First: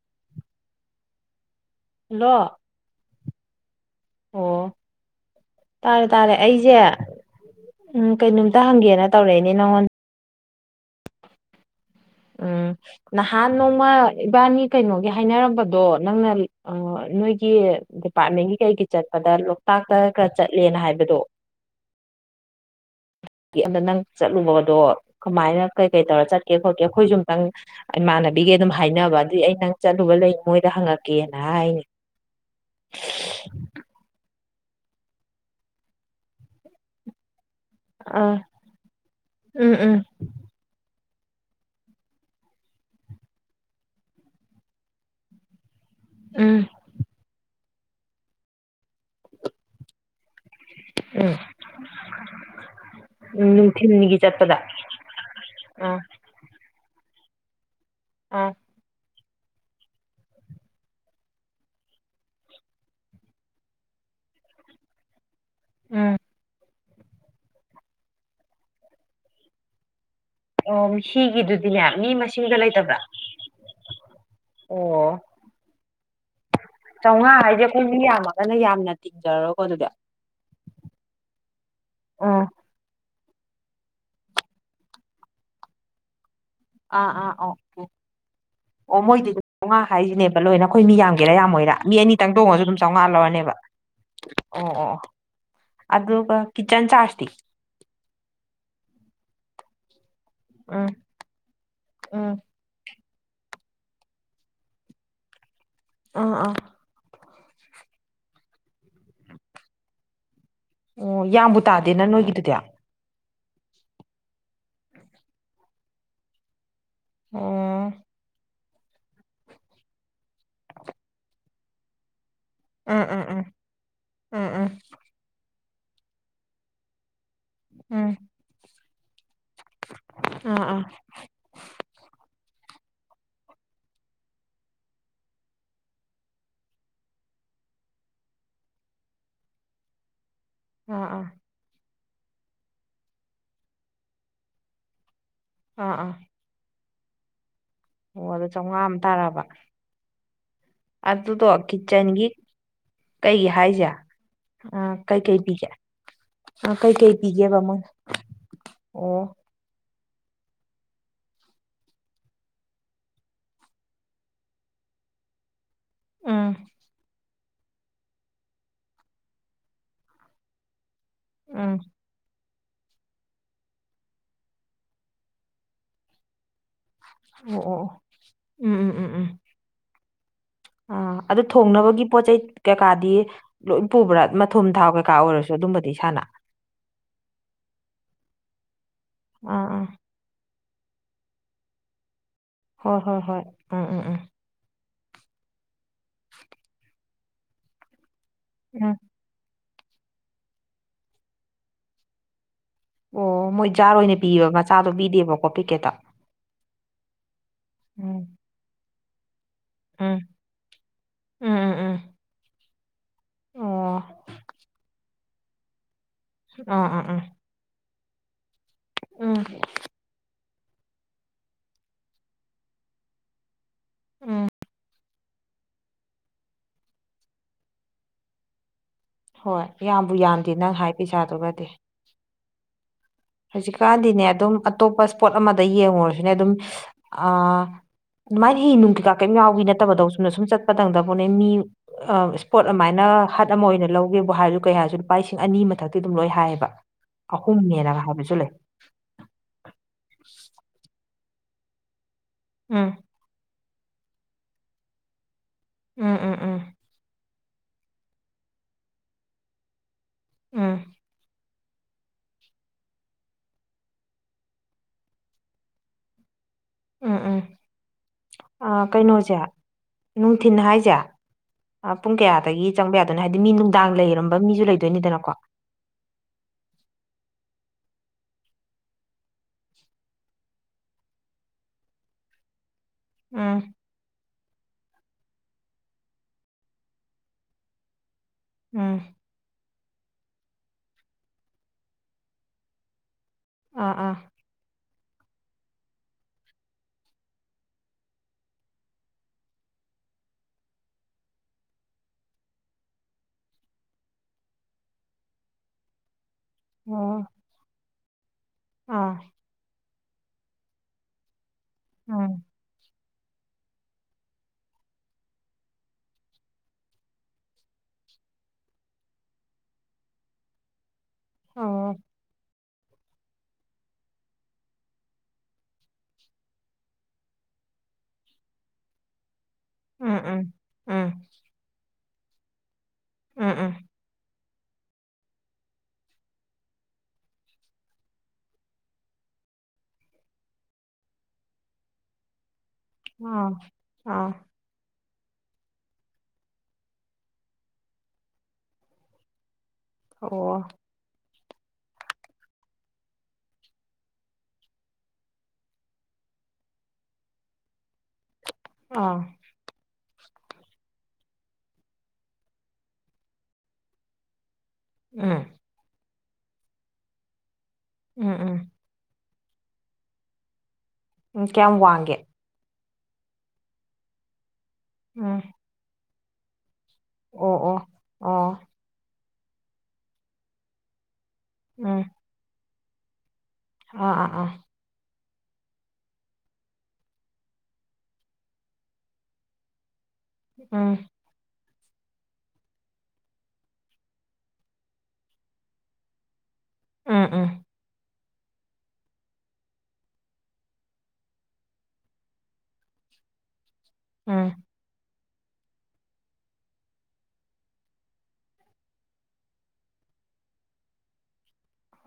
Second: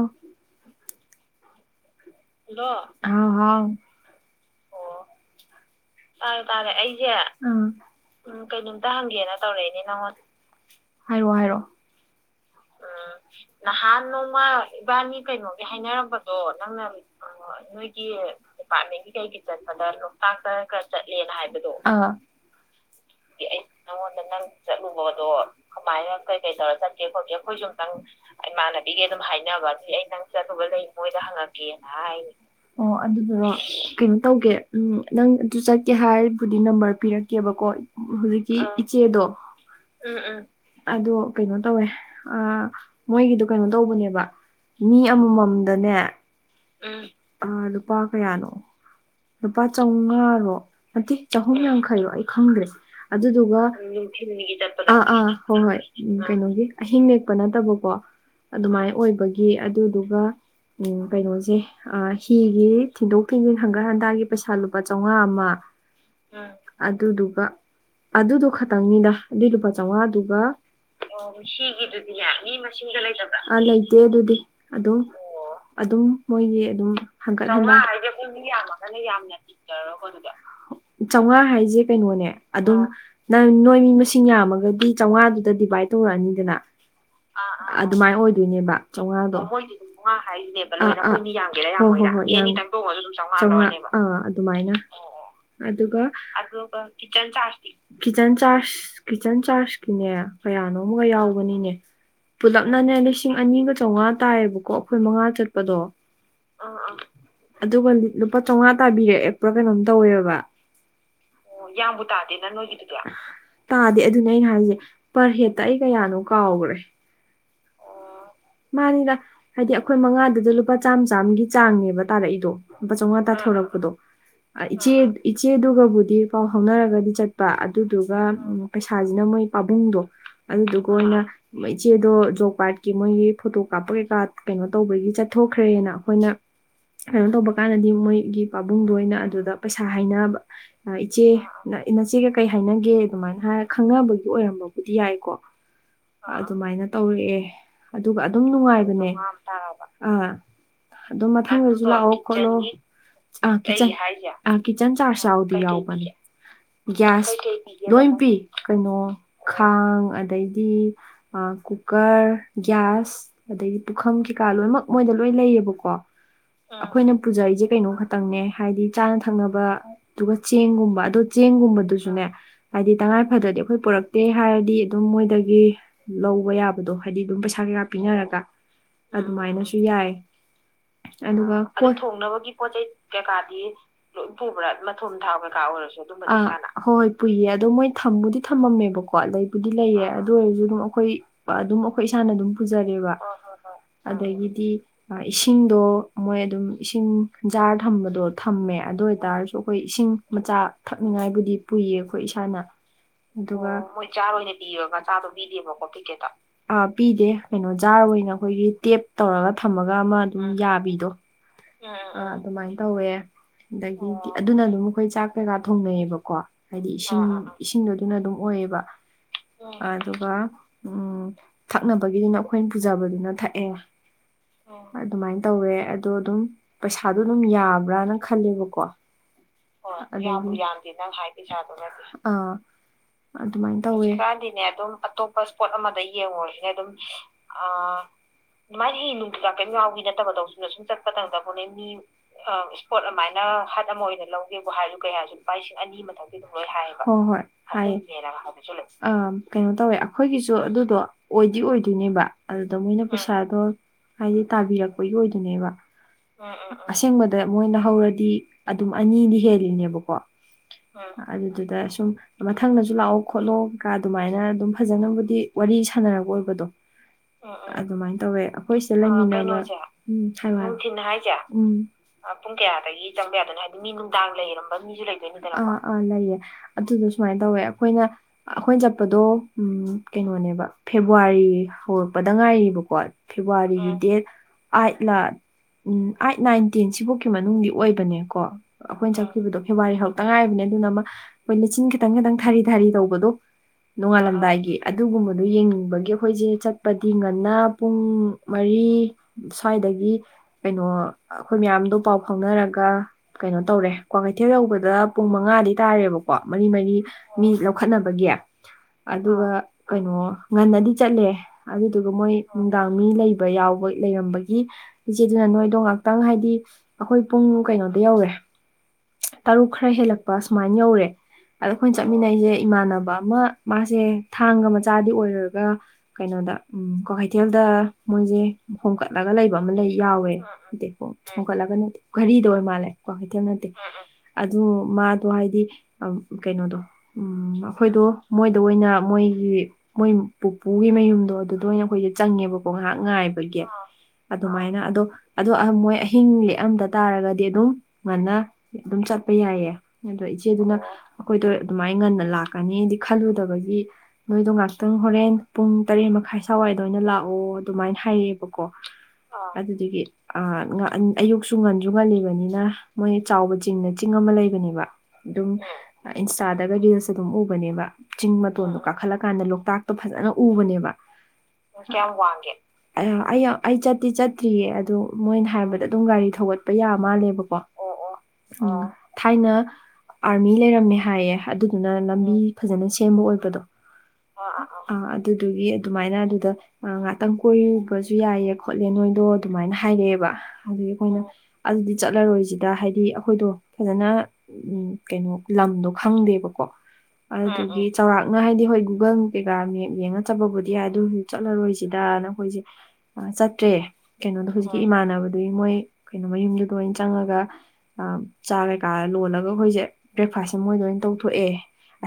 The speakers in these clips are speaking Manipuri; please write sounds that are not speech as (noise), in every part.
ꯑꯥ ꯍꯜꯂꯣ ꯍꯂꯣ ꯍꯥꯎ ꯍꯥꯎ ꯑꯣ ꯇꯥꯔꯦ ꯇꯥꯔꯦ ꯑꯩꯁꯦ ꯑ ꯎꯝ ꯀꯩꯅꯣꯝꯇ ꯍꯪꯒꯦꯅ ꯇꯧꯔꯛꯏꯅꯦ ꯅꯪꯉꯣꯟ ꯍꯥꯏꯔꯛꯑꯣ ꯍꯥꯏꯔꯛꯑꯣ ꯎꯝ ꯅꯍꯥꯟ ꯅꯣꯡꯃ ꯏꯕꯥꯅꯤ ꯀꯩꯅꯣꯒꯤ ꯍꯥꯏꯅꯔꯝꯕꯗꯣ ꯅꯪꯅ ꯑ ꯅꯣꯏꯒꯤ ꯗꯤꯄꯥꯔꯠꯃꯦꯟꯒꯤ ꯀꯩꯒꯤ ꯆꯠꯄꯗ ꯂꯣꯛꯇꯥꯛꯇ ꯒ ꯆꯠꯂꯦꯅ ꯍꯥꯏꯕꯗꯣ ꯑꯥ ꯅꯪ ꯆꯠꯂꯨꯕꯗꯣ ꯀꯃꯥꯏꯅ ꯀꯩ ꯀꯩ ꯇꯧꯔ ꯆꯠꯀꯦ ꯈꯣꯠꯀꯦ ꯑꯈꯣꯏꯁꯨ ꯑꯝꯇꯪ ꯑꯩꯈꯣꯏꯁꯨ ꯑꯝꯇꯪ ꯏꯃꯥꯟꯅꯕꯤꯒꯩ ꯑꯗꯨꯝ ꯑꯩ ꯍꯥꯏꯅꯕ ꯅꯪ ꯑꯗꯨꯗꯤ ꯑꯩ ꯆꯠꯂꯨꯕ ꯅꯪ ꯂꯩ ꯆꯠꯂꯨꯕ ꯃꯣꯏꯗ ꯂꯩ ꯃꯣꯏꯗ ꯍꯪꯉꯛꯀꯦꯅ ꯍꯥꯏꯅꯤ ꯍꯪꯉꯛꯀꯦꯅ ꯍꯥꯏꯒꯤ ꯑꯣ ꯑꯗꯨꯗꯨꯔꯣ ꯀꯩꯅꯣ ꯇꯧꯒꯦ ꯎꯝ ꯅꯪ ꯑꯗꯨ ꯆꯠꯀꯦ ꯍꯥꯏꯔꯕꯨꯗꯤ ꯅꯝꯕꯔ ꯄꯤꯔꯛꯀꯦꯕꯀꯣ ꯑꯥ ꯍꯧꯖꯤꯛꯀꯤ ꯏꯆꯦꯗꯣ ꯎꯝ ꯎꯝ ꯑꯗꯣ ꯀꯩꯅꯣ ꯇꯧꯋꯦ ꯑ ꯃꯣꯏꯒꯤꯗꯨ ꯀꯩꯅꯣ ꯇꯧꯕꯅꯦꯕ ꯃꯤ ꯑꯃꯃꯝꯗꯅꯦ ꯎꯝ ꯑꯨꯝ ꯑ ꯂꯨꯄꯥ ꯀꯌꯥꯅꯣ ꯂꯨꯄꯥ ꯆꯧꯎꯉꯥꯔꯣ ꯑꯟꯇꯤ ꯆꯍꯨꯝ ꯌꯥꯡꯈꯩꯔꯣ ꯑꯩ ꯈꯪꯗ꯭ꯔꯦ ꯎꯝ ꯑꯗꯨꯗꯨꯒ ꯅꯨꯡꯊꯤꯜꯒꯤ ꯅꯨꯡꯊꯤꯟꯒꯤ ꯆꯠꯄꯗ ꯆꯠꯄ ꯑꯥ ꯑꯥ ꯍꯣ ꯍꯣꯏ ꯑꯥ ꯀꯩꯅꯣꯒꯤ ꯑꯍꯤꯡ ꯂꯦꯛꯄ ꯅꯠꯇꯕꯀꯣ ꯑꯥ ꯑꯗꯨꯃꯥꯏꯅ ꯑꯣꯏꯕꯒꯤ ꯑꯗꯨꯗꯨꯒ ꯎꯝ ꯀꯩꯅꯣꯁꯦ ꯍꯤꯒꯤ ꯊꯤꯟꯗꯣꯛ ꯊꯤꯟꯖꯤꯟ ꯍꯟꯒꯠꯍꯟ ꯀꯥꯒꯤ ꯄꯩꯁꯥ ꯂꯨꯄꯥ ꯆꯥꯎꯉꯥ ꯑꯃ ꯎꯝ ꯑꯗꯨꯗꯨꯒ ꯑꯗꯨꯗꯣ ꯈꯇꯪꯅꯤꯗ ꯑꯗꯨꯏ ꯂꯨꯄꯥ ꯆꯥꯎꯉꯥꯗꯨꯒ ꯑꯣ ꯁꯤꯒꯤꯗꯨꯗꯤꯅꯦ ꯃꯤ ꯃꯁꯤꯡꯗ ꯂꯩꯇꯕ꯭ꯔꯥ ꯑ ꯂꯩꯇꯦ ꯑꯗꯨꯗꯤ ꯑꯗꯨꯝ ꯑꯣ ꯑꯗꯨꯝ ꯃꯣꯏꯒꯤ ꯑꯗꯨꯝ ꯆꯥꯝꯃꯉꯥ ꯍꯪꯒꯠꯍꯟꯗ ꯑꯩꯈꯣꯏ ꯆꯥꯎꯉꯥ ꯍꯥꯏꯁꯦ ꯑꯈꯣꯏ ꯃꯤ ꯌꯥꯝꯃꯒꯅ ꯌꯥꯝꯕ ꯌꯥꯝꯅ ꯇꯤꯡꯖꯔꯔꯣꯏꯀꯣ ꯑꯗꯨꯗꯤ (unintelligible) ꯆꯧꯉꯥ ꯍꯥꯏꯁꯦ ꯀꯩꯅꯣꯅꯦ ꯑꯥ ꯑꯗꯨꯝ ꯅꯪ ꯅꯣꯏ ꯃꯤ ꯃꯁꯤꯡ ꯌꯥꯝꯃꯒꯗꯤ ꯆꯧꯉꯥꯗꯨꯗ ꯗꯤꯚꯥꯏꯠ ꯇꯧꯔꯛꯑꯅꯤꯗꯅ ꯑꯥ ꯑꯣ ꯑꯥꯑꯥꯑ ꯑꯣꯀꯦ ꯑꯗꯨꯃꯥꯏꯅ ꯑꯣꯏꯗꯣꯏꯅꯦꯕ ꯑꯣ ꯃꯣꯏꯗꯤ ꯆꯧꯉꯥꯗꯣ ꯆꯥꯝꯃꯉꯥ ꯃꯣꯏꯒꯤꯗꯤ ꯃꯣꯏ ꯍꯥꯏꯁꯤꯅꯦꯕ ꯍꯥꯏꯖꯦ ꯂꯣꯏꯅ ꯑꯩꯈꯣꯏ ꯂꯣꯏꯔꯛꯄꯩ ꯃꯤ ꯌꯥꯝꯒꯦꯔꯥ ꯌꯥꯝꯃꯣꯏꯔꯥ ꯌꯥꯝ ꯍꯣꯍꯣ ꯍꯣꯏ ꯃꯤ ꯑꯅꯤꯇꯪ ꯑꯗꯨꯝ ꯇꯣꯡꯉꯁꯨ ꯆꯥꯝꯃꯉꯥ ꯆꯧꯉꯥꯅꯦꯕ ꯂꯧꯔꯅꯦꯕ ꯆꯧꯉꯥ ꯑꯥ ꯑꯣ ꯑꯗꯨꯃꯥꯏꯅ ꯑꯣ ꯑꯣꯑꯣ ꯑꯗꯨꯒ ꯑꯗꯨꯒ ꯀꯤꯠꯆꯟ ꯀꯤꯟ ꯆꯥꯔꯖꯇꯤ ꯆꯟ ꯆꯥꯔꯁ ꯀꯤꯠꯆꯟ ꯆꯥꯔꯖ ꯀꯤꯠꯆꯟ ꯆꯥꯔꯖꯀꯤꯅꯦ ꯀꯌꯥꯅꯣ ꯎꯝ ꯑꯃꯒ ꯌꯥꯎꯕꯅꯤꯅꯦ ꯎꯝ ꯄꯨꯂꯞꯅꯅꯦ ꯂꯤꯁꯤꯡ ꯑꯅꯤꯒ ꯆꯧꯉꯥ ꯇꯥꯏꯌꯦꯕꯀꯣ ꯑꯈꯣꯏ ꯃꯉꯥ ꯆꯠꯄꯗꯣ ꯑꯥ ꯑꯥ ꯑꯥꯑꯥ ꯑꯗꯨꯒ ꯂꯨꯄꯥ ꯆꯧꯉꯥ ꯇꯥꯕꯤꯔꯛꯑꯦ ꯄꯨ꯭ꯔꯥ ꯀꯩꯅꯣꯝ ꯇꯧꯋꯦꯕ ꯑꯣ ꯌꯥꯝꯕꯨ ꯇꯥꯗꯦꯅ ꯅꯣꯏꯒꯤꯗꯨꯗꯤ ꯇꯥꯗꯦ ꯑꯗꯨꯅꯦ ꯑꯩꯅ ꯍꯥꯏꯁꯦ ꯄꯔ ꯍꯦꯠꯇ ꯑꯩ ꯀꯌꯥꯅꯣ ꯀꯥꯎꯒ꯭ꯔꯦ ꯑꯣ ꯑꯣ ꯃꯥꯅꯤꯗ ꯍꯥꯏꯗꯤ ꯑꯈꯣꯏ ꯃꯉꯥꯗꯨꯗ ꯂꯨꯄꯥ ꯆꯥꯃ ꯆꯥꯝꯒꯤ ꯆꯥꯡꯅꯦꯕ ꯇꯥꯔꯛꯏꯗꯣ ꯂꯨꯄꯥ ꯎꯝ ꯆꯧꯉꯥ ꯎꯝ ꯇꯥꯊꯣꯔꯛꯄꯗꯣ ꯎꯝ ꯎꯝ ꯏꯆꯦ ꯏꯆꯦꯗꯨꯒꯕꯨꯗꯤ ꯄꯥꯎ ꯐꯥꯎꯅꯔꯒꯗꯤ ꯆꯠ ꯄ ꯎꯝ ꯑꯗꯨꯗꯨꯒ ꯄꯩꯁꯥꯁꯤꯅ ꯃꯣꯏ ꯄꯥꯕꯨꯡꯗꯣ ꯑꯥ ꯑꯥ ꯑꯗꯨꯗꯨꯒ ꯑꯣꯏꯅ ꯃꯩꯆꯦꯗꯣ ꯖꯣꯛ ꯀꯥꯔꯠꯀꯤ ꯃꯣꯏꯒꯤ ꯐꯣꯇꯣ ꯀꯥꯞꯄ ꯀꯩꯀꯥ ꯀꯩꯅꯣ ꯇꯧꯕꯒꯤ ꯆꯠꯊꯣꯛꯈ꯭ꯔꯦꯅ ꯑꯈꯣꯏꯅ ꯀꯩꯅꯣ ꯇꯧꯕ ꯀꯥꯟꯗꯗꯤ ꯃꯣꯏꯒꯤ ꯄꯥꯕꯨꯡꯗꯣ ꯑꯣꯏꯅ ꯑꯗꯨꯗ ꯄꯩꯁꯥ ꯍꯥꯏꯅꯕ ꯑ ꯑꯥ ꯑꯥ ꯏꯆꯦ ꯅ ꯅꯆꯦꯒ ꯀꯩ ꯍꯥꯏꯅꯒꯦ ꯑꯗꯨꯃꯥꯏꯅ ꯍꯥꯏ ꯈꯪꯅꯕꯒꯤ ꯑꯣꯏꯔꯝꯕꯕꯨꯗꯤ ꯌꯥꯏꯀꯣ ꯑꯥ ꯑꯥ ꯑꯗꯨꯃꯥꯏꯅ ꯇꯧꯔꯛꯑꯦ ꯑꯗꯨꯒ ꯑꯣ ꯑꯗꯨꯝ ꯑꯗꯣ ꯆꯥꯝꯃꯉꯥ ꯑꯃ ꯅꯨꯡꯉꯥꯏꯕꯅꯦ ꯇꯥꯔꯕ ꯑꯥ꯫ ꯑꯗꯨ ꯑꯗꯨꯗꯣ ꯃꯊꯪ ꯍꯧꯁꯨ ꯂꯥꯛꯑꯣ ꯀꯤꯠꯆꯟꯒꯤ ꯀꯣꯂꯣ꯫ ꯀꯩꯒꯤ ꯍꯥꯏꯁꯦ ꯑ ꯆꯟ ꯆꯁꯥ ꯀꯩꯀꯩ ꯑꯗꯤ ꯄꯤꯒꯦ ꯌꯥꯎ ꯑ ꯀꯩꯀꯩ ꯒ꯭ꯌꯥꯁ ꯄꯤꯒꯦꯕ ꯃꯣꯏꯅ ꯂꯣꯏꯅ ꯄꯤ ꯀꯩꯅꯣ ꯑꯣ ꯈꯥꯡ ꯑꯗꯩꯗꯤ ꯀꯨꯀꯔ ꯒ꯭ꯌꯥꯁ ꯑꯗꯗꯒꯤ ꯄꯨꯈꯝ ꯀꯩꯀꯥ ꯂꯣꯏꯅꯃꯛ ꯃꯣꯏꯗ ꯂꯣꯏꯅ ꯂꯩꯌꯦꯕꯀꯣ ꯎꯝ ꯑꯩꯈꯣꯏꯅ ꯄꯨꯖꯔꯛꯏꯁꯦ ꯀꯩꯅꯣ ꯈꯛꯇꯪꯅꯦ ꯍꯥꯏꯗꯤ ꯆꯥꯅ ꯊꯛꯅꯕ ꯑꯗꯨꯒ ꯆꯦꯡꯒꯨꯝꯕ ꯑꯗꯣ ꯎꯝ ꯆꯦꯡꯒꯨꯝꯕꯗꯨꯁꯨꯅꯦ ꯍꯥꯏꯗꯤ ꯇꯉꯥꯏ ꯐꯗ꯭ꯔꯗꯤ ꯑꯩꯈꯣꯏ ꯄꯨꯔꯛꯇꯦ ꯍꯥꯏꯔꯗꯤ ꯑꯗꯨꯝ ꯃꯣꯏꯗꯒꯤ ꯂꯧꯕ ꯌꯥꯕꯗꯣ ꯍꯥꯏꯗꯤ ꯑꯗꯨꯝ ꯄꯩꯁꯥ ꯑꯣ ꯑꯣ ꯀꯩꯀꯥ ꯑꯣ ꯄꯤꯅꯔꯒ ꯎꯝ ꯎꯝ ꯎꯝ ꯎꯝ ꯑꯗꯨꯃꯥꯏꯅꯁꯨ ꯌꯥꯏ꯫ ꯑꯥ ꯑꯗꯨ ꯑꯗꯨꯒ ꯊꯣꯡꯅꯕꯒꯤ ꯄꯣꯠ ꯆꯩ ꯀꯣꯟꯊꯣꯡꯅꯕꯒꯤ ꯄꯣꯠꯆꯩ ꯀꯩꯀꯥꯗꯤ ꯂꯣꯏ ꯄꯨꯕ꯭ꯔꯥ ꯃꯊꯨꯝ ꯊꯥꯎ ꯀꯩꯀꯥ ꯑꯣꯏꯔꯁꯨ ꯑ ꯍꯣꯏ ꯄꯨꯏꯌꯦ ꯑꯗꯣ ꯃꯣꯏ ꯊꯝꯕꯨꯗꯤ ꯊꯝꯃꯝꯃꯦꯕꯀꯣ ꯑꯥ ꯂꯩꯕꯨꯗꯤ ꯑꯥ ꯂꯩꯌꯦ ꯑꯗꯨ ꯑꯣꯏꯔꯁꯨ ꯑꯗꯨꯝ ꯑꯩꯈꯣꯏ ꯑꯗꯨꯝ ꯑꯩꯈꯣꯏ ꯏꯁꯥꯅ ꯑꯗꯨꯝ ꯍꯣꯏ ꯄꯨꯖꯔꯦꯕ ꯍꯣꯏ ꯍꯣꯏ ꯎꯝ ꯎꯝ ꯎꯝ ꯑꯗꯒꯤꯗꯤ ꯏꯁꯤꯡꯗꯣ ꯃꯣꯏ ꯑꯗꯨꯝ ꯏꯁꯤꯡ ꯖꯥꯔ ꯊꯝꯕꯗꯣ ꯊꯝꯃꯦ ꯎꯝ ꯑꯗꯨ ꯑꯣꯏꯇꯥꯔꯁꯨ ꯑꯩꯈꯣꯏ ꯏꯁꯤꯡ ꯃꯆꯥ ꯊꯛꯅꯤꯡꯉꯥꯏꯕꯨꯗꯤ ꯄꯨꯏꯌꯦ ꯑꯩꯈꯣꯏ ꯏꯁꯥꯅ ꯑꯣ ꯃꯣꯏ ꯖꯥꯔ ꯑꯣꯏꯅ ꯄꯤꯕ ꯃꯆꯥꯗꯣ ꯄꯤꯗꯦꯕꯀꯣ ꯄꯤꯀꯦꯠꯇ? ꯄꯤꯗꯦ ꯀꯩꯅꯣ ꯖꯥꯔ ꯎꯝ ꯑꯣꯏꯅ ꯑꯩꯈꯣꯏꯒꯤ ꯇꯦꯞ ꯇꯧꯔꯒ ꯊꯝꯃꯒ ꯑꯃ ꯎꯝ ꯑꯗꯨꯝ ꯌꯥꯕꯤꯗꯣ ꯎꯝ ꯎꯝ ꯎꯝ ꯑ ꯑꯗꯨꯃꯥꯏꯅ ꯇꯧꯋꯦ ꯑꯣ ꯑꯗꯒꯤꯗꯤ ꯑꯗꯨꯅ ꯑꯗꯨꯝ ꯑꯩꯈꯣꯏ ꯆꯥꯛ ꯀꯩꯀꯥ ꯊꯣꯡꯅꯩꯌꯦꯕꯀꯣ ꯑꯥ ꯍꯥꯏꯗꯤ ꯑꯥ ꯑꯥ ꯏꯁꯤꯡ ꯏꯁꯤꯡꯗꯣ ꯑꯗꯨꯅ ꯑꯗꯨꯝ ꯑꯣꯏꯌꯦꯕ ꯎꯝ ꯑꯗꯨꯒ ꯊꯛꯅꯕꯒꯤꯗꯨꯅ ꯑꯩꯈꯣꯏꯅ ꯄꯨꯖꯕꯗꯨꯅ ꯊꯛꯑꯦ ꯎꯝ ꯑꯗꯨꯃꯥꯏꯅ꯫ ꯇꯧꯋꯦ ꯑꯗꯣ ꯑꯗꯨꯝ ꯄꯩꯁꯥꯗꯣ ꯑꯗꯨꯝ ꯌꯥꯕ꯭ꯔꯥꯅ ꯈꯜꯂꯦꯕꯀꯣ꯫ ꯍꯣꯏ ꯌꯥꯝꯕꯨ ꯌꯥꯝꯗꯦ ꯅꯪ ꯍꯥꯏ ꯄꯁꯥꯗꯨꯒꯗꯤ꯫ ꯑꯥ ꯑꯗꯨꯃꯥꯏꯅ ꯇꯧꯋꯦ ꯍꯧꯖꯤꯛꯀꯥꯟꯗꯤꯅꯦ ꯑꯗꯨꯝ ꯑꯇꯣꯞꯄ ꯏꯁꯄꯣꯠ ꯑꯃꯗ ꯌꯦꯡꯉꯨꯔꯁꯨꯅꯦ ꯑꯗꯨꯝ ꯑꯗꯨꯝ ꯑꯥ ꯑ ꯑꯗꯨꯃꯥꯏꯅ ꯍꯤ ꯅꯨꯡ ꯀꯩꯀꯥ ꯀꯩꯝ ꯌꯥꯎꯏ ꯅꯠꯇꯕꯗꯣ ꯑ ꯆꯨꯝꯅ ꯁꯨꯝ ꯆꯠꯄꯗꯪꯗꯕꯨꯅꯦ ꯃꯤ ꯑ ꯄꯣꯠ ꯑꯃꯥꯏꯅ ꯍꯥꯠ ꯑꯃ ꯑꯣꯏꯅ ꯂꯧꯒꯦꯕꯨ ꯍꯥꯏꯔꯁꯨ ꯀꯩ ꯍꯥꯏꯔꯁꯨ ꯂꯨꯄꯥ ꯂꯤꯁꯤꯡ ꯑꯅꯤ ꯃꯊꯛꯇꯤ ꯑꯗꯨꯝ ꯂꯣꯏ ꯍꯥꯏꯌꯦꯕ꯫ ꯑꯍꯨꯝꯅꯦꯅ ꯍꯥꯏꯕꯁꯨ ꯂꯩ꯫ ꯑ ꯀꯩꯅꯣ ꯇꯧꯋꯦ ꯑꯩꯈꯣꯏꯒꯤꯁꯨ ꯑꯗꯨꯗꯣ ꯑꯣꯏꯗꯤ ꯑꯣꯏꯗꯣꯏꯅꯦꯕ ꯑꯗꯨꯗ ꯎꯝ ꯃꯣꯏꯅ ꯄꯩꯁꯥꯗꯣ ꯍꯥꯏꯗꯤ ꯇꯥꯕꯤꯔꯛꯄꯒꯤ ꯑꯣꯏꯗꯨꯏꯅꯦꯕ꯫ ꯎꯝ ꯎꯝ ꯎꯝ ꯑꯁꯦꯡꯕꯗ ꯃꯣꯏꯅ ꯍꯧꯔꯗꯤ ꯑꯗꯨꯝ ꯑꯅꯤꯗꯤ ꯍꯦꯜꯂꯤꯅꯦꯕ ꯀꯣ ꯎꯝ ꯑꯗꯨ ꯗ ꯁꯨꯝ ꯃꯊꯪꯗꯁꯨ ꯂꯥꯛꯑꯣ ꯈꯣꯠꯂꯣ ꯀ ꯑꯗꯨꯃꯥꯏꯅ ꯑꯗꯨꯝ ꯐꯖꯅꯕꯨꯗꯤ ꯋꯥꯔꯤ ꯁꯥꯟꯅꯔꯛꯕ ꯑꯣꯏꯕꯗꯣ꯫ ꯎꯝ-ꯎꯝ ꯑꯗꯨꯃꯥꯏꯅ ꯇꯧꯋꯦ ꯑꯩꯈꯣꯏ ꯁꯤꯗ ꯂꯩꯃꯤꯟꯅꯕ ꯀꯩꯅꯣꯁꯦ ꯍꯥꯏꯔꯣ ꯍꯥꯏꯔꯣ ꯇꯣꯝꯊꯤꯟ ꯍꯥꯏꯁꯦ ꯎꯝ ꯄꯨꯡ ꯀꯌꯥꯗꯒꯤ ꯆꯪꯕ ꯌꯥꯗꯣꯏꯅꯣ ꯍꯥꯏꯗꯤ ꯃꯤ ꯅꯨꯡꯗꯥꯡ ꯂꯩꯔꯝꯕ ꯃꯤꯁꯨ ꯂꯩꯗꯣꯏꯅꯤꯗꯅꯀꯣ? ꯑ, ꯂꯩꯌꯦ ꯑꯗꯨꯗꯣ ꯁꯨꯃꯥꯏꯅ ꯇꯧꯋꯦ ꯑꯩꯈꯣꯏꯅ ꯑꯩꯈꯣꯏꯅ ꯆꯠꯄꯗꯣ ꯎꯝ ꯀꯩꯅꯣꯅꯦꯕ ꯐꯦꯕꯋꯥꯔꯤ ꯍꯧꯔꯛꯄꯗ ꯉꯥꯏꯔꯤꯕꯀꯣ ꯎꯝ ꯐꯦꯕꯋꯥꯔꯤꯒꯤ ꯗꯦꯠ ꯑꯥꯏꯠ ꯂꯥ ꯎꯝ ꯑꯥꯏꯠ ꯅꯥꯏꯟ ꯇꯦꯟ ꯁꯤꯐꯧꯒꯤ ꯃꯅꯨꯡꯗꯗꯤ ꯑꯣꯏꯕꯅꯦꯀꯣ ꯎꯝ ꯑꯩꯈꯣꯏꯅ ꯈꯤꯕꯗꯣ ꯐꯦꯕꯋꯥꯔꯤ ꯍꯧꯎꯇ ꯉꯥꯏꯕꯅꯤ ꯑꯗꯨꯅ ꯑꯃ ꯑꯩꯈꯣꯏ ꯂꯩꯆꯤꯟ ꯈꯤꯇꯪ ꯈꯤꯇꯪ ꯊꯥꯔꯤ ꯊꯥꯔꯤ ꯇꯧꯕꯗꯣ ꯑꯥ ꯑꯥ ꯅꯣꯡꯉꯥꯜꯂꯝꯗꯥꯏꯒꯤ ꯑꯗꯨꯒꯨꯝꯕꯗꯨꯣ ꯌꯦꯡꯅꯤꯡ ꯅꯤꯡꯕꯒꯤ ꯑꯩꯈꯣꯏꯁꯦ ꯆꯠꯄꯗꯤ ꯉꯟꯅ ꯄꯨꯡ ꯃꯔꯤ ꯁ꯭ꯋꯥꯏꯗꯒꯤ ꯀꯩꯅꯣ ꯑꯩꯈꯣꯏ ꯃꯌꯥꯝꯗꯣ ꯄꯥꯎ ꯐꯥꯎꯅꯔꯒ ꯀꯩꯅꯣ ꯇꯧꯔꯦ ꯀ꯭ꯋꯥꯀꯩꯊꯦꯜ ꯌꯧꯕꯗ ꯄꯨꯡ ꯃꯉꯥꯗꯤ ꯇꯥꯔꯦꯕꯀꯣ꯫ ꯀꯣ ꯃꯔꯤ ꯃꯔꯤ ꯑꯣ ꯃꯤ ꯂꯧꯈꯠꯅꯕꯒꯤ ꯑꯥ ꯑꯗꯨꯒ ꯀꯩꯅꯣ ꯉꯟꯅꯗꯤ ꯆꯠꯂꯦ ꯑꯗꯨꯗꯨꯒ ꯃꯣꯏ ꯎꯝ ꯅꯨꯡꯗꯥꯡ ꯃꯤ ꯂꯩꯕ ꯌꯥꯎꯕ ꯂꯩꯔꯝꯕꯒꯤ ꯏꯆꯦꯗꯨꯅ ꯅꯣꯏꯗꯣ ꯉꯥꯏꯍꯥꯛꯇꯪ ꯍꯥꯏꯗꯤ ꯑꯩꯈꯣꯏ ꯄꯨꯡ ꯀꯩꯅꯣꯗ ꯌꯧꯔꯦ꯫ ꯇꯔꯨꯛ ꯈꯔ ꯍꯦꯜꯂꯛꯄ ꯁꯨꯃꯥꯏꯅ ꯌꯧꯔꯦ ꯑꯗ ꯑꯩꯈꯣꯏꯅ ꯑꯣ ꯆꯠꯃꯤꯟꯅꯩꯁꯦ ꯏꯃꯥꯟꯅꯕ ꯑꯃ ꯃꯥꯁꯦ ꯊꯥꯡꯒꯥ ꯃꯆꯥꯗꯤ ꯑꯣꯏꯔꯒ ꯀꯩꯅꯣꯗ ꯎꯝ ꯀ꯭ꯋꯥꯀꯩꯊꯦꯜꯗ ꯃꯣꯏꯁꯦ ꯍꯣꯝꯀꯠꯂꯒ ꯂꯩꯕ ꯑꯃ ꯂꯩ ꯎꯝ ꯌꯥꯎꯋꯦ ꯎꯝ ꯅꯠꯇꯦ ꯎꯝ ꯍꯣꯝꯀꯠꯂꯒ ꯅꯠꯇꯦ ꯘꯔꯤꯗ ꯑꯣꯏ ꯃꯥꯜꯂꯦ ꯀ꯭ꯋꯥꯀꯩꯊꯦꯜ ꯎꯝ ꯅꯠꯇꯦ ꯎꯝ ꯑꯗꯨ ꯃꯥꯗꯣ ꯍꯥꯏꯗꯤ ꯀꯩꯅꯣꯗꯣ ꯎꯝ ꯑꯩꯈꯣꯏꯗꯣ ꯃꯣꯏꯗ ꯑꯣꯏꯅ ꯃꯣꯏꯒꯤ ꯃꯣꯏ ꯄꯨꯄꯨꯒꯤ ꯃꯌꯨꯝꯗꯣ ꯑꯗꯨꯗ ꯑꯣꯏꯅ ꯑꯩꯈꯣꯏꯗ ꯆꯪꯉꯦꯕꯀꯣ ꯉꯥꯏꯍꯥꯛ ꯑꯥ ꯉꯥꯏꯕꯒꯤ ꯑꯥ ꯑꯗꯨꯃꯥꯏꯅ ꯑꯗꯣ ꯑꯗꯣ ꯃꯣꯏ ꯑꯍꯤꯡ ꯂꯦꯛꯑꯝꯗ ꯇꯥꯔꯒꯗꯤ ꯑꯗꯨꯝ ꯉꯟꯅ ꯑꯗꯨꯝ ꯆꯠꯄ ꯌꯥꯏꯌꯦ ꯑꯗ ꯑꯣ ꯏꯆꯦꯗꯨꯅ ꯑꯩꯈꯣꯏꯗꯣ ꯑꯗꯨꯃꯥꯏꯅ ꯉꯟꯅ ꯂꯥꯛꯀꯅꯤꯗꯤ ꯈꯜꯂꯨꯗꯕꯒꯤ ꯅꯣꯏꯗꯣ ꯉꯥꯛꯇꯪ ꯍꯣꯔꯦꯟ ꯄꯨꯡ ꯇꯔꯦꯠ ꯃꯈꯥꯏ ꯁꯋꯥꯏꯗ ꯑꯣꯏꯅ ꯂꯥꯛꯑꯣ ꯑꯗꯨꯃꯥꯏꯅ ꯍꯥꯏꯌꯦꯕꯀꯣ꯫ ꯑꯥ ꯑꯗꯨꯗꯒꯤ ꯑ ꯑꯌꯨꯛꯁꯨ ꯉꯟꯁꯨ ꯉꯜꯂꯤꯕꯅꯤꯅ ꯃꯣꯏ ꯆꯥꯎꯕ ꯆꯤꯡꯅ ꯆꯤꯡ ꯑꯃ ꯂꯩꯕꯅꯦꯕ ꯎꯝ ꯑꯗꯨꯝ ꯏꯟꯁꯇꯥꯗꯒ ꯔꯤꯜꯁ ꯑꯗꯨꯝ ꯎꯕꯅꯦꯕ ꯎꯝ ꯆꯤꯡ ꯎꯝ ꯃꯇꯣꯟꯗꯣ ꯀꯥꯈꯠꯂꯀꯥꯟꯗ ꯂꯣꯛꯇꯥꯛꯇꯣ ꯐꯖꯅ ꯎꯕꯅꯦꯕ ꯀꯌꯥꯝ ꯋꯥꯡꯒꯦ ꯑꯌꯥ ꯑꯩ ꯆꯠꯇꯤ ꯆꯠꯇ꯭ꯔꯤꯌꯦ ꯑꯗꯨꯗ ꯎꯝ ꯃꯣꯏꯅ ꯍꯥꯏꯕꯗ ꯑꯗꯨꯝ ꯒꯥꯔꯤ ꯊꯧꯒꯠꯄ ꯌꯥ ꯃꯥꯜꯂꯦ ꯑꯣ ꯑꯣ ꯑꯣ ꯑꯍ ꯊꯥꯏꯅ ꯑꯥꯔꯃꯤ ꯂꯩꯔꯝꯃꯦ ꯍꯥꯏꯌꯦ ꯑꯗꯨꯒꯨꯝꯕꯅ ꯎꯝ ꯂꯝꯕꯤ ꯐꯖꯅ ꯁꯦꯝꯕ ꯑꯣꯏꯕꯗꯣ ꯑꯥ ꯑꯥ ꯑ ꯑꯗꯨꯗꯨꯒꯤ ꯑꯗꯨꯃꯥꯏꯅ ꯑꯗꯨꯗ ꯑ ꯉꯥꯇꯪ ꯀꯣꯏꯔꯨꯕꯁꯨ ꯌꯥꯏꯌꯦ ꯈꯣꯠꯂꯦ ꯅꯣꯏꯗꯣ ꯑꯗꯨꯃꯥꯏꯅ ꯍꯥꯏꯔꯛꯑꯦꯕ ꯑꯗꯒꯤ ꯎꯝ ꯑꯩꯈꯣꯏꯅ ꯑꯗꯨꯗꯤ ꯆꯠꯂꯔꯣꯏꯁꯤꯗ ꯍꯥꯏꯗꯤ ꯑꯩꯈꯣꯏꯗꯣ ꯐꯖꯅ ꯎꯝ ꯀꯩꯅꯣ ꯂꯝꯗꯣ ꯈꯪꯗꯦꯕ ꯀꯣ ꯎꯝ ꯎꯝ ꯑꯗꯨꯒꯤ ꯆꯧꯔꯥꯛ__ ꯉ ꯍꯥꯏꯗꯤ ꯍꯣꯏ ꯒꯨꯒꯜ ꯀꯩꯀꯥ ꯃꯦꯞ ꯌꯦꯡꯉ ꯆꯠꯄꯕꯨꯗꯤ ꯌꯥꯏ ꯑꯗꯨꯕꯨ ꯆꯠꯂꯔꯣꯏꯁꯤꯗꯥꯅ ꯑꯈꯣꯏꯁꯦ ꯑ ꯆꯠꯇ꯭ꯔꯦ ꯎꯝ ꯀꯩꯅꯣꯗꯣ ꯍꯧꯖꯤꯛꯀꯤ ꯏꯃꯥꯟꯅꯕꯗꯨꯒꯤ ꯃꯣꯏ ꯀꯩꯅꯣ ꯃꯌꯨꯝꯗꯨꯗ ꯑꯣꯏꯅ ꯆꯪꯉꯒ ꯑ ꯆꯥ ꯀꯩꯀꯥ ꯂꯣꯜꯂꯒ ꯑꯩꯈꯣꯏꯁꯦ ꯕ꯭ꯔꯦꯛꯐꯥꯁꯁꯦ ꯃꯣꯏꯗ ꯑꯣꯏꯅ ꯇꯧꯊꯣꯛꯑꯦ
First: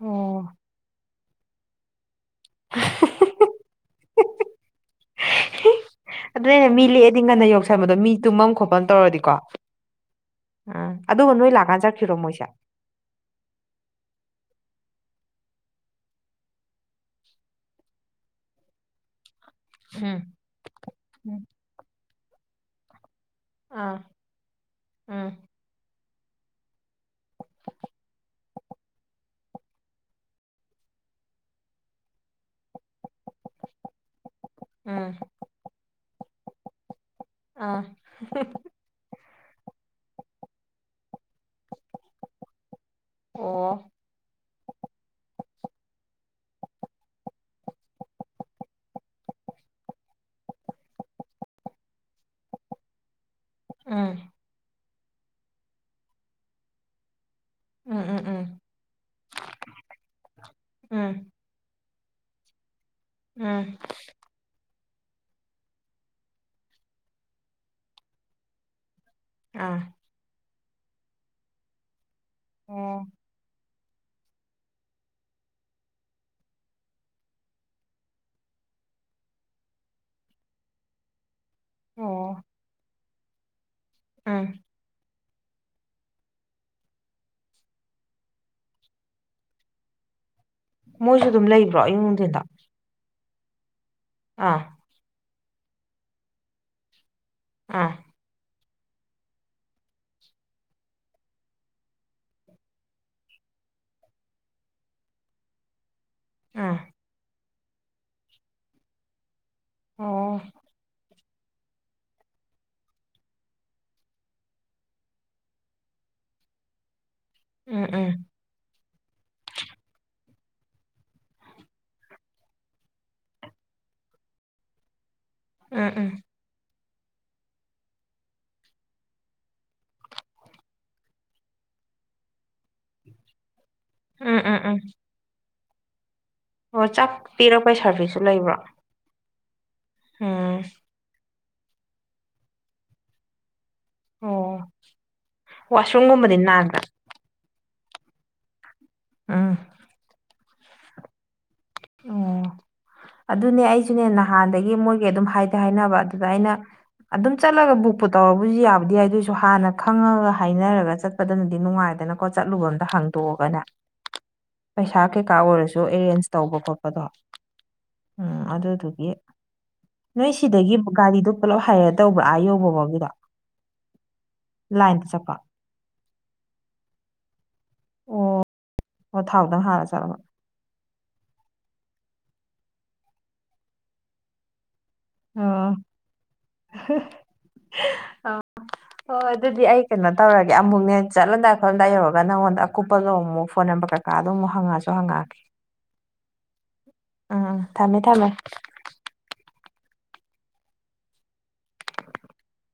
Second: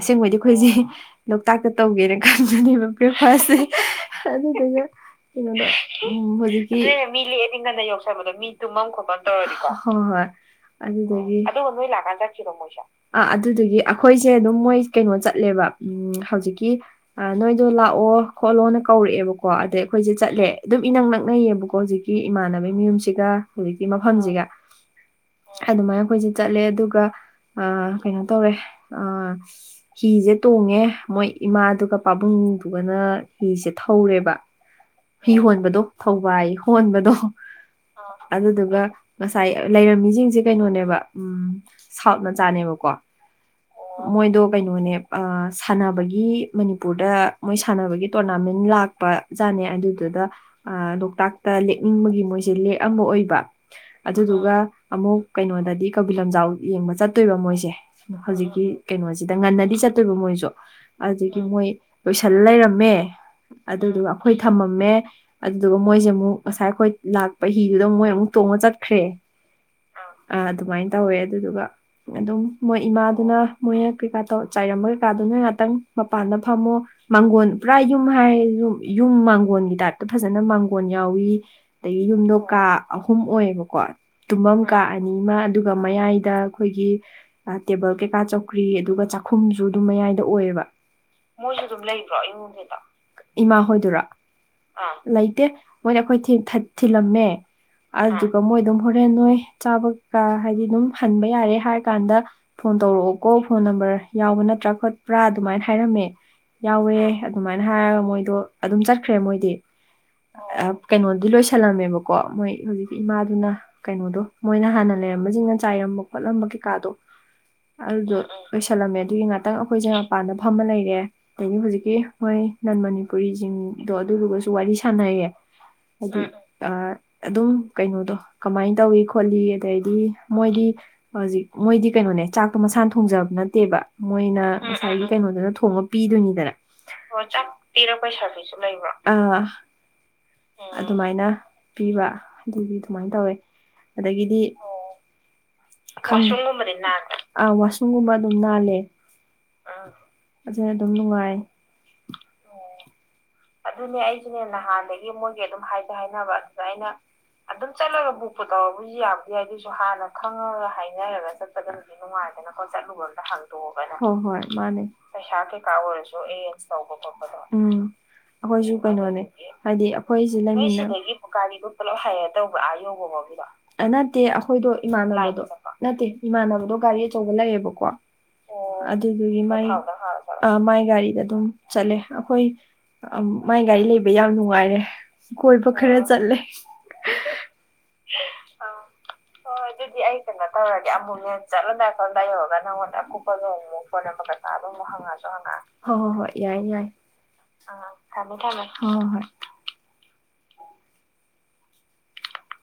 ꯑꯁꯦꯡꯕꯩꯗꯤ ꯑꯩꯈꯣꯏꯖꯦ ꯇꯥꯛꯇ ꯇꯧꯒꯦꯅ ꯈꯟꯕꯅꯦꯕ ꯕ꯭ꯔꯦꯛꯐꯥꯁꯁꯦ ꯑꯗꯨꯗꯨꯒ (unintelligible) ꯍꯧꯖꯤꯛꯀꯤ ꯅꯣꯏꯅ ꯃꯤ ꯂꯦꯛꯑꯗꯤ ꯉꯟꯅ ꯌꯧꯁꯟꯕꯗꯣ ꯃꯤ ꯇꯨꯝꯃꯝ ꯈꯣꯠꯄꯝ ꯇꯧꯔꯗꯤꯀꯣ ꯍꯣꯏ ꯍꯣꯏ ꯎꯝ ꯑꯗꯨꯗꯨꯒꯤ ꯑꯗꯨꯒ ꯂꯥꯛꯀꯥꯟ ꯅꯣꯏ ꯆꯠꯈꯤꯔꯣ ꯂꯥꯛꯑꯀꯥꯟ ꯃꯣꯏꯁꯦ ꯆꯠꯈ꯭ꯔꯤꯔꯣ ꯃꯣꯏꯁꯨ ꯑꯥ ꯑꯗꯨꯗꯨꯒꯤ ꯑꯩꯈꯣꯏꯁꯦ ꯑꯗꯨꯝ ꯃꯣꯏ ꯀꯩꯅꯣ ꯆꯠꯂꯦꯕ ꯎꯝ ꯍꯧꯖꯤꯛꯀꯤ ꯑ ꯅꯣꯏꯗꯣ ꯂꯥꯛꯑꯣ ꯈꯣꯠꯂꯣꯅ ꯀꯧꯔꯛꯑꯦꯕꯀꯣ ꯀꯣ ꯑꯗꯩ ꯑꯩꯈꯣꯏꯁꯦ ꯎꯝ ꯆꯠꯂꯦ ꯑꯗꯨꯝ ꯏꯅꯛ ꯎꯝ ꯅꯛꯅꯩꯌꯦꯕꯀꯣ ꯍꯧꯖꯤꯛꯀꯤ ꯏꯃꯥꯟꯅꯕꯩ ꯃꯌꯨꯝꯁꯤꯒ ꯍꯧꯖꯤꯛꯇꯤ ꯑꯥ ꯃꯐꯝꯁꯤꯒ ꯎꯝ ꯑꯗꯨꯃꯥꯏꯅ ꯑꯈꯣꯏꯁꯦ ꯆꯠꯂꯦ ꯑꯗꯨꯒ ꯑ ꯀꯩꯅꯣ ꯇꯧꯋꯦ ꯑ ꯍꯤꯁꯦ ꯇꯣꯡꯉꯦ ꯃꯣꯏ ꯏꯃꯥꯗꯨꯒ ꯄꯥꯕꯨꯡꯗꯨꯒꯅ ꯍꯤꯁꯦ ꯊꯧꯔꯦꯕ ꯎꯝ ꯍꯤ ꯍꯣꯟꯕꯗꯣ ꯊꯧꯕꯥꯌꯦ ꯍꯣꯟꯕꯗꯣ ꯑꯥ ꯑ ꯑꯗꯨꯗꯨꯒ ꯉꯁꯥꯏ ꯂꯩꯔꯝꯃꯤꯁꯤꯡ__ ꯖꯦ ꯀꯩꯅꯣꯅꯦꯕ ꯎꯝ ꯁꯥꯎꯠ ꯃꯆꯥꯅꯦꯕꯀꯣ ꯑꯣ ꯃꯣꯏꯗꯣ ꯀꯩꯅꯣꯅꯦ ꯑ ꯁꯥꯟꯅꯕꯒꯤ ꯃꯅꯤꯄꯨꯔꯗ ꯃꯣꯏ ꯁꯥꯟꯅꯕꯒꯤ ꯇꯣꯔꯅꯥꯃꯦꯟ ꯂꯥꯛ__ ꯄ ꯖꯥꯠꯅꯦ ꯑꯗꯨꯗꯨꯗ ꯑ ꯂꯣꯛꯇꯥꯛꯇ ꯂꯦꯛꯅꯤꯡꯕꯒꯤ ꯃꯣꯏꯁꯦ ꯂꯦꯛꯑꯝꯕ ꯑꯣꯏꯕ ꯎꯝ ꯑꯗꯨꯗꯨꯒ ꯑꯃꯨꯛ ꯀꯩꯅꯣꯗꯗꯤ ꯀꯩꯕꯨꯜ ꯂꯝꯖꯥꯎ ꯌꯦꯡꯕ ꯆꯠꯇꯣꯏꯕ ꯃꯣꯏꯁꯦ ꯎꯝ ꯎꯝ ꯎꯝ ꯍꯧꯖꯤꯛꯀꯤ ꯀꯩꯅꯣꯁꯤꯗ ꯉꯟꯅꯗꯤ ꯆꯠꯇꯣꯏꯕ ꯃꯣꯏꯁꯨ ꯎꯝ ꯃꯣꯏ ꯂꯣꯏꯁꯜꯂ ꯂꯩꯔꯝꯃꯦ ꯎꯝ ꯑꯗꯨꯗꯨꯒ ꯑꯩꯈꯣꯏ ꯊꯝꯃꯝꯃꯦ ꯑꯗꯨꯗꯨꯒ ꯃꯣꯏꯁꯦ ꯑꯃꯨꯛ ꯉꯁꯥꯏ ꯑꯩꯈꯣꯏ ꯂꯥꯛꯄ ꯍꯤꯗꯨꯗ ꯃꯣꯏ ꯑꯃꯨꯛ ꯇꯣꯡꯉ ꯆꯠꯈ꯭ꯔꯦ ꯑꯥ ꯑ ꯑꯗꯨꯃꯥꯏꯅ ꯇꯧꯋꯦ ꯑꯗꯨꯗꯨꯒ ꯑꯗꯨꯝ ꯃꯣꯏ ꯑꯣ ꯏꯃꯥꯗꯨꯅ ꯃꯣꯏꯅ ꯀꯩꯀꯥ ꯇꯧ ꯆꯥꯏꯔꯝꯕ ꯀꯩꯀꯥꯗꯨꯅ ꯅꯣꯏ ꯉꯥꯛꯇꯪ ꯃꯄꯥꯟꯗ ꯐꯝꯃꯣ ꯃꯥꯡꯒꯣꯟ ꯄꯨꯔꯥ ꯌꯨꯝ ꯍꯥꯏꯔꯦ ꯌꯨꯝ ꯌꯨꯝ ꯃꯥꯡꯒꯣꯟꯒꯤ ꯇꯥꯏꯞꯇ ꯐꯖꯅ ꯃꯥꯡꯒꯣꯟ ꯌꯥꯎꯏ ꯑꯗꯩꯏ ꯌꯨꯝꯗꯣ ꯑꯣ ꯀꯥ ꯑꯍꯨꯝ ꯑꯣꯏꯌꯦꯕꯀꯣ ꯎꯝ ꯇꯨꯝꯕꯝ__ ꯀꯥ ꯑꯅꯤꯃ ꯑꯗꯨꯒ ꯃꯌꯥꯏꯗ ꯑꯩꯈꯣꯏꯒꯤ ꯑ ꯇꯦꯕꯜ ꯀꯩꯀꯥ ꯆꯧꯀ꯭ꯔꯤ ꯑꯗꯨꯒ ꯆꯥꯛꯈꯨꯝꯁꯨ ꯑꯗꯨꯝ ꯃꯌꯥꯏꯗ ꯑꯣꯏꯌꯦꯕ ꯃꯣꯏꯁꯨ ꯑꯗꯨꯝ ꯂꯩꯕ꯭ꯔꯣ ꯑꯌꯨꯡ ꯅꯨꯡꯊꯤꯟꯗ ꯏꯃꯥ ꯍꯣꯏꯗꯨꯔꯣ ꯑꯥ ꯂꯩꯇꯦ ꯃꯣꯏꯅ ꯑꯩꯈꯣꯏ ꯊꯤꯟ ꯊꯠ ꯊꯤꯜꯂꯝꯃꯦ ꯑꯥ ꯑꯗꯨꯒ ꯃꯣꯏ ꯑꯗꯨꯝ ꯍꯣꯔꯦꯟ ꯅꯣꯏ ꯆꯥꯕ ꯀꯩꯀꯥ ꯍꯥꯏꯗꯤ ꯑꯗꯨꯝ ꯍꯟꯕ ꯌꯥꯔꯦ ꯍꯥꯏꯔ ꯀꯥꯟꯗ ꯐꯣꯟ ꯇꯧꯔꯛꯑꯣꯀꯣ ꯐꯣꯟ ꯅꯝꯕꯔ ꯌꯥꯎꯕ ꯅꯠꯇ꯭ꯔꯥ ꯈꯣꯠꯄ꯭ꯔꯥ ꯑꯗꯨꯃꯥꯏꯅ ꯍꯥꯏꯔꯝꯃꯦ ꯑꯥ ꯌꯥꯎꯋꯦ ꯑꯗꯨꯃꯥꯏꯅ ꯍꯥꯏꯔꯒ ꯃꯣꯏꯗꯣ ꯑꯗꯨꯝ ꯆꯠꯈ꯭ꯔꯦ ꯃꯣꯏꯗꯤ ꯑꯣ ꯑ ꯀꯩꯅꯣ ꯑꯗꯨ ꯂꯣꯏꯁꯜꯂꯝꯃꯦꯕꯀꯣ ꯃꯣꯏ ꯍꯧꯖꯤꯛꯀꯤ ꯏꯃꯥꯗꯨꯅ ꯀꯩꯅꯣꯗꯣ ꯃꯣꯏꯅ ꯍꯥꯟꯅ ꯂꯩꯔꯝꯕꯁꯤꯡꯅ ꯆꯥꯏꯔꯝꯕ ꯈꯣꯠꯂꯝꯕ ꯀꯩꯀꯥꯗꯣ ꯑꯗꯨꯗꯣ ꯎꯝ ꯂꯣꯏꯁꯜꯂꯝꯃꯦ ꯑꯗꯨꯒꯤ ꯉꯥꯛꯇꯪ ꯑꯩꯈꯣꯏꯁꯦ ꯃꯄꯥꯟꯗ ꯐꯝꯃ ꯂꯩꯔꯦ ꯑꯗꯒꯤ ꯍꯧꯖꯤꯛꯀꯤ ꯃꯣꯏ ꯅꯟ ꯃꯅꯤꯄꯨꯔꯤꯁꯤꯡꯗꯣ ꯑꯗꯨꯗꯨꯒꯁꯨ ꯋꯥꯔꯤ ꯁꯥꯟꯅꯩꯌꯦ ꯎꯝ ꯎꯝ ꯑꯗꯨ ꯑ ꯑꯗꯨꯝ ꯀꯩꯅꯣꯗꯣ ꯀꯃꯥꯏ ꯇꯧꯋꯤ ꯈꯣꯠ__ ꯈꯣꯠꯂꯤ ꯑꯗꯩꯗꯤ ꯃꯣꯏꯗꯤ ꯍꯧꯖꯤꯛ ꯃꯣꯏꯗꯤ ꯀꯩꯅꯣꯅꯦ ꯆꯥꯛꯇꯣ ꯃꯁꯥꯅ ꯊꯣꯡꯖꯕ ꯅꯠꯇꯦꯕ ꯎꯝ ꯃꯣꯏꯅ ꯎꯝ ꯎꯝ ꯉꯁꯥꯏꯒꯤ ꯀꯩꯅꯣꯗꯨꯅ ꯊꯣꯡꯉ ꯄꯤꯗꯣꯏꯅꯤꯗꯅ ꯑꯣ ꯆꯥꯛ ꯄꯤꯔꯛꯄꯩ ꯁꯔꯕꯤꯁꯁꯨ ꯂꯩꯕ꯭ꯔꯣ ꯑ ꯎꯝ ꯑꯗꯨꯃꯥꯏꯅ ꯄꯤꯕ ꯑꯗꯨꯒꯤ ꯑꯗꯨꯃꯥꯏꯟ ꯇꯧꯋꯦ ꯑꯗꯒꯤꯗꯤ ꯑꯣ ꯈꯪ ꯋꯥꯁ ꯋꯥꯁꯔꯨꯝꯒꯨꯝꯕꯗꯤ ꯔꯨꯝꯒꯨꯝꯕꯗꯤ ꯅꯥꯟꯕ꯭ꯔꯥ ꯅꯥꯟꯕ꯭ꯔ ꯑꯥ ꯋꯥꯁꯔꯨꯝꯒꯨꯝꯕ ꯑꯗꯨꯝ ꯅꯥꯜꯂꯦ ꯎꯝ ꯎꯝ ꯐꯖꯅ ꯑꯗꯨꯝ ꯅꯨꯡꯉꯥꯏ ꯑꯣ ꯑꯗꯨꯅꯦ ꯑꯩꯖꯨꯅꯦ ꯅꯍꯥꯟꯗꯒꯤ ꯃꯣꯏꯒꯤ ꯑꯗꯨꯝ ꯍꯥꯏꯗꯤ ꯍꯥꯏꯅꯕ ꯑꯗꯨꯗ ꯑꯩꯅ ꯑꯗꯨꯝ ꯆꯠꯂꯒ ꯕꯨꯛꯄꯨ ꯇꯧꯔꯕꯨꯗꯤ ꯌꯥꯕꯨꯗꯤ ꯌꯥꯏ ꯑꯗꯣꯏꯖꯨ ꯍꯥꯟꯅ ꯈꯪꯉꯒ ꯍꯥꯏꯅꯔꯒ ꯆꯠꯄꯗꯨꯅꯗꯤ ꯅꯨꯡꯉꯥꯏꯗꯅꯀꯣ ꯀꯩꯅꯣ ꯈꯛ ꯑꯝꯇ ꯆꯠꯂꯨꯕ ꯑꯝꯗꯥ ꯍꯥꯡꯗꯣꯛꯑꯒꯅꯦ ꯍꯪꯇꯣꯛꯑꯒꯅ ꯍꯣꯏ ꯍꯣꯏ ꯃꯥꯅꯦ ꯄꯩꯁꯥ ꯀꯩꯀꯥ ꯑꯣꯏꯔꯖꯨ ꯑꯔꯦꯟꯖ ꯇꯧꯕꯥ ꯈꯣꯠꯄꯗꯣ ꯎꯝ ꯎꯝ ꯑꯩꯈꯣꯏꯁꯨ ꯑꯗꯨꯗꯨꯒꯤ ꯀꯩꯅꯣꯅꯦ ꯍꯥꯏꯗꯤ ꯑꯩꯈꯣꯏꯁꯦ ꯅꯣꯏ ꯁꯤꯗꯥ ꯁꯤꯗꯒꯤ ꯂꯩꯃꯤꯟꯅꯕ ꯅꯣꯏ ꯁꯤꯗꯒꯤ ꯒꯥꯔꯤꯗꯣ ꯄꯨꯀꯥꯔꯤꯗꯣ ꯄꯨꯂꯞ ꯇꯧꯕ꯭ꯔꯥ ꯍꯥꯏꯌꯔ ꯇꯧꯕ꯭ꯔ ꯑꯥ ꯌꯧꯕꯐꯥꯎꯒꯤꯗꯣ ꯌꯧꯕꯕꯧꯒꯤꯗꯣ ꯑ ꯅꯠꯇꯦ ꯑꯩꯈꯣꯏꯗꯣ ꯏꯃꯥꯟꯅꯕꯗꯣ ꯂꯥꯏꯟꯗ ꯆꯠꯄ ꯅꯠꯇꯦ ꯏꯃꯥꯟꯅꯕꯗꯣ ꯒꯥꯔꯤ ꯑꯆꯧꯕ ꯂꯩꯌꯦꯕꯀꯣ ꯑꯣ ꯑꯣ ꯊꯥꯎꯗꯪ ꯍꯥꯜꯂ ꯆꯠꯂꯕ (unintelligible) ꯑ ꯃꯥꯏ ꯒꯥꯔꯤꯗ ꯑꯗꯨꯝ ꯆꯠꯂꯦ ꯑꯩꯈꯣꯏ ꯃꯥꯏ ꯒꯥꯔꯤ ꯂꯩꯕꯩ ꯌꯥꯝ ꯅꯨꯡꯉꯥꯏꯔꯦ ꯀꯣꯏꯕ ꯑꯣ ꯈꯔ ꯆꯠꯂꯦ ꯍꯣꯏ ꯍꯣꯏ ꯑꯗꯨꯗꯤ ꯑꯩ ꯀꯩꯅꯣ ꯇꯧꯔꯒꯦ ꯑꯃꯨꯛꯅꯦ ꯆꯠꯂꯝꯗꯥꯏ ꯈꯣꯂꯝꯗꯥꯏ ꯌꯧꯔꯒ ꯅꯪꯉꯣꯟꯗ ꯑꯀꯨꯞꯄꯗꯣ ꯑꯃꯨꯛ ꯐꯣꯟ ꯅꯝꯕꯔ ꯀꯩꯀꯥꯗꯣ ꯑꯃꯨꯛ ꯍꯪꯉꯖꯨ ꯍꯪꯉꯛꯑ ꯍꯣꯏ ꯍꯣꯏ ꯍꯣꯏ ꯌꯥꯏꯌꯦ ꯌꯥꯏꯌꯦ ꯎꯝ ꯎꯝ ꯊꯝꯃꯦ ꯊꯝꯃꯦ ꯍꯣ ꯍꯣ ꯍꯣꯏ (inaudible)